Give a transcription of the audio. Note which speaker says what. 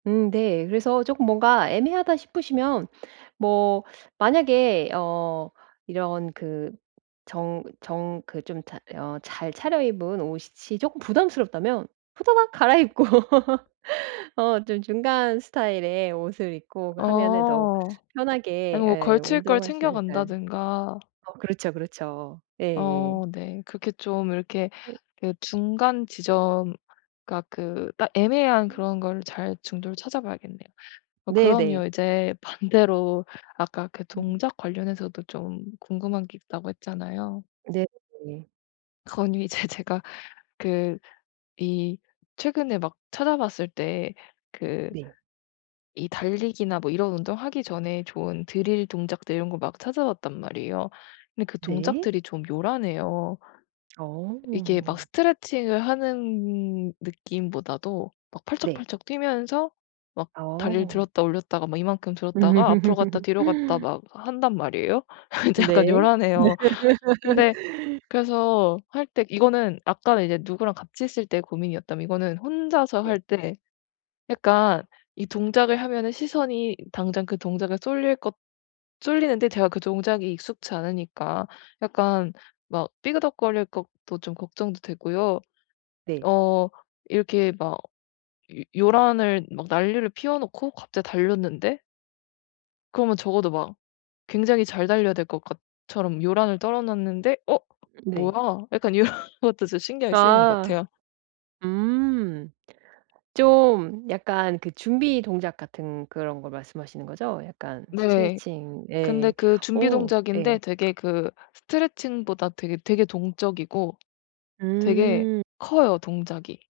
Speaker 1: 음 네. 그래서 쪼끔 뭔가 애매하다 싶으시면 뭐 만약에 어 이런 그 정 정 그 좀 잘 어 잘 차려입은 옷이 이 쪼끔 부담스럽다면 후다닥 갈아입고 어 좀 중간 스타일의 옷을 입고 하면은 더
Speaker 2: 어.
Speaker 1: 편하게
Speaker 2: 아니면 뭐
Speaker 1: 예
Speaker 2: 걸칠 걸
Speaker 1: 운동하시지
Speaker 2: 챙겨
Speaker 1: 않을까요.
Speaker 2: 간다든가
Speaker 1: 어 그렇죠 그렇죠. 예예.
Speaker 2: 어 네. 그렇게 좀 이렇게
Speaker 1: 예.
Speaker 2: 그 중간 지점 그니까 그 딱 애매한
Speaker 1: [unintelligible]
Speaker 2: 그런 걸 잘 중도를 찾아봐야겠네요. 어
Speaker 1: 네네.
Speaker 2: 그러면 이제 반대로 아까 그
Speaker 1: [unintelligible]
Speaker 2: 동작 관련해서도 좀 궁금한 게 있다고 했잖아요.
Speaker 1: 네네.
Speaker 2: 그건 이제 제가 그 이 최근에 막 찾아봤을 때 그
Speaker 1: 네.
Speaker 2: 이 달리기나 뭐 이런 운동하기 전에 좋은 drill 동작들 이런 거 막 찾아봤단 말이에요. 근데 그
Speaker 1: 네.
Speaker 2: 동작들이 좀 요란해요. 이게 막
Speaker 1: 어.
Speaker 2: 스트레칭을 하는 느낌보다도 막
Speaker 1: 네.
Speaker 2: 팔짝팔짝 뛰면서 막 다리를
Speaker 1: 어.
Speaker 2: 들었다 올렸다가 막 이만큼 들었다가 앞으로 갔다 뒤로 갔다
Speaker 1: 음.
Speaker 2: 막 한단 말이에요. 인제
Speaker 1: 네.
Speaker 2: 약간 요란해요. 근데 그래서 할 때 이거는 아까는 이제 누구랑 같이 있을 때 고민이었다면 이거는 혼자서
Speaker 1: 네.
Speaker 2: 할 때 약간 이 동작을 하면은 시선이 당장 그 동작에 쏠릴 것 쏠리는데 제가 그 동작이 익숙지 않으니까 약간 막 삐그덕거릴 것도 좀 걱정도 되고요.
Speaker 1: 네.
Speaker 2: 어 이렇게 막 요 요란을 막 난리를 피워 놓고 갑자기 달렸는데 그러면 적어도 막 굉장히 잘 달려야 될 것 같 처럼 요란을 떨어 놨는데 '어
Speaker 1: 네.
Speaker 2: 뭐야?' 약간 이런 것도 좀 신경이 쓰이는 것
Speaker 1: 아.
Speaker 2: 같아요.
Speaker 1: 음. 좀 약간 그 준비 동작 같은 그런 거 말씀하시는 거죠? 약간
Speaker 2: 네.
Speaker 1: 스트레칭
Speaker 2: 근데
Speaker 1: 예.
Speaker 2: 그 준비
Speaker 1: 오.
Speaker 2: 동작인데
Speaker 1: 예.
Speaker 2: 되게 그 스트레칭보다 되게 되게 동적이고 되게
Speaker 1: 음.
Speaker 2: 커요 동작이.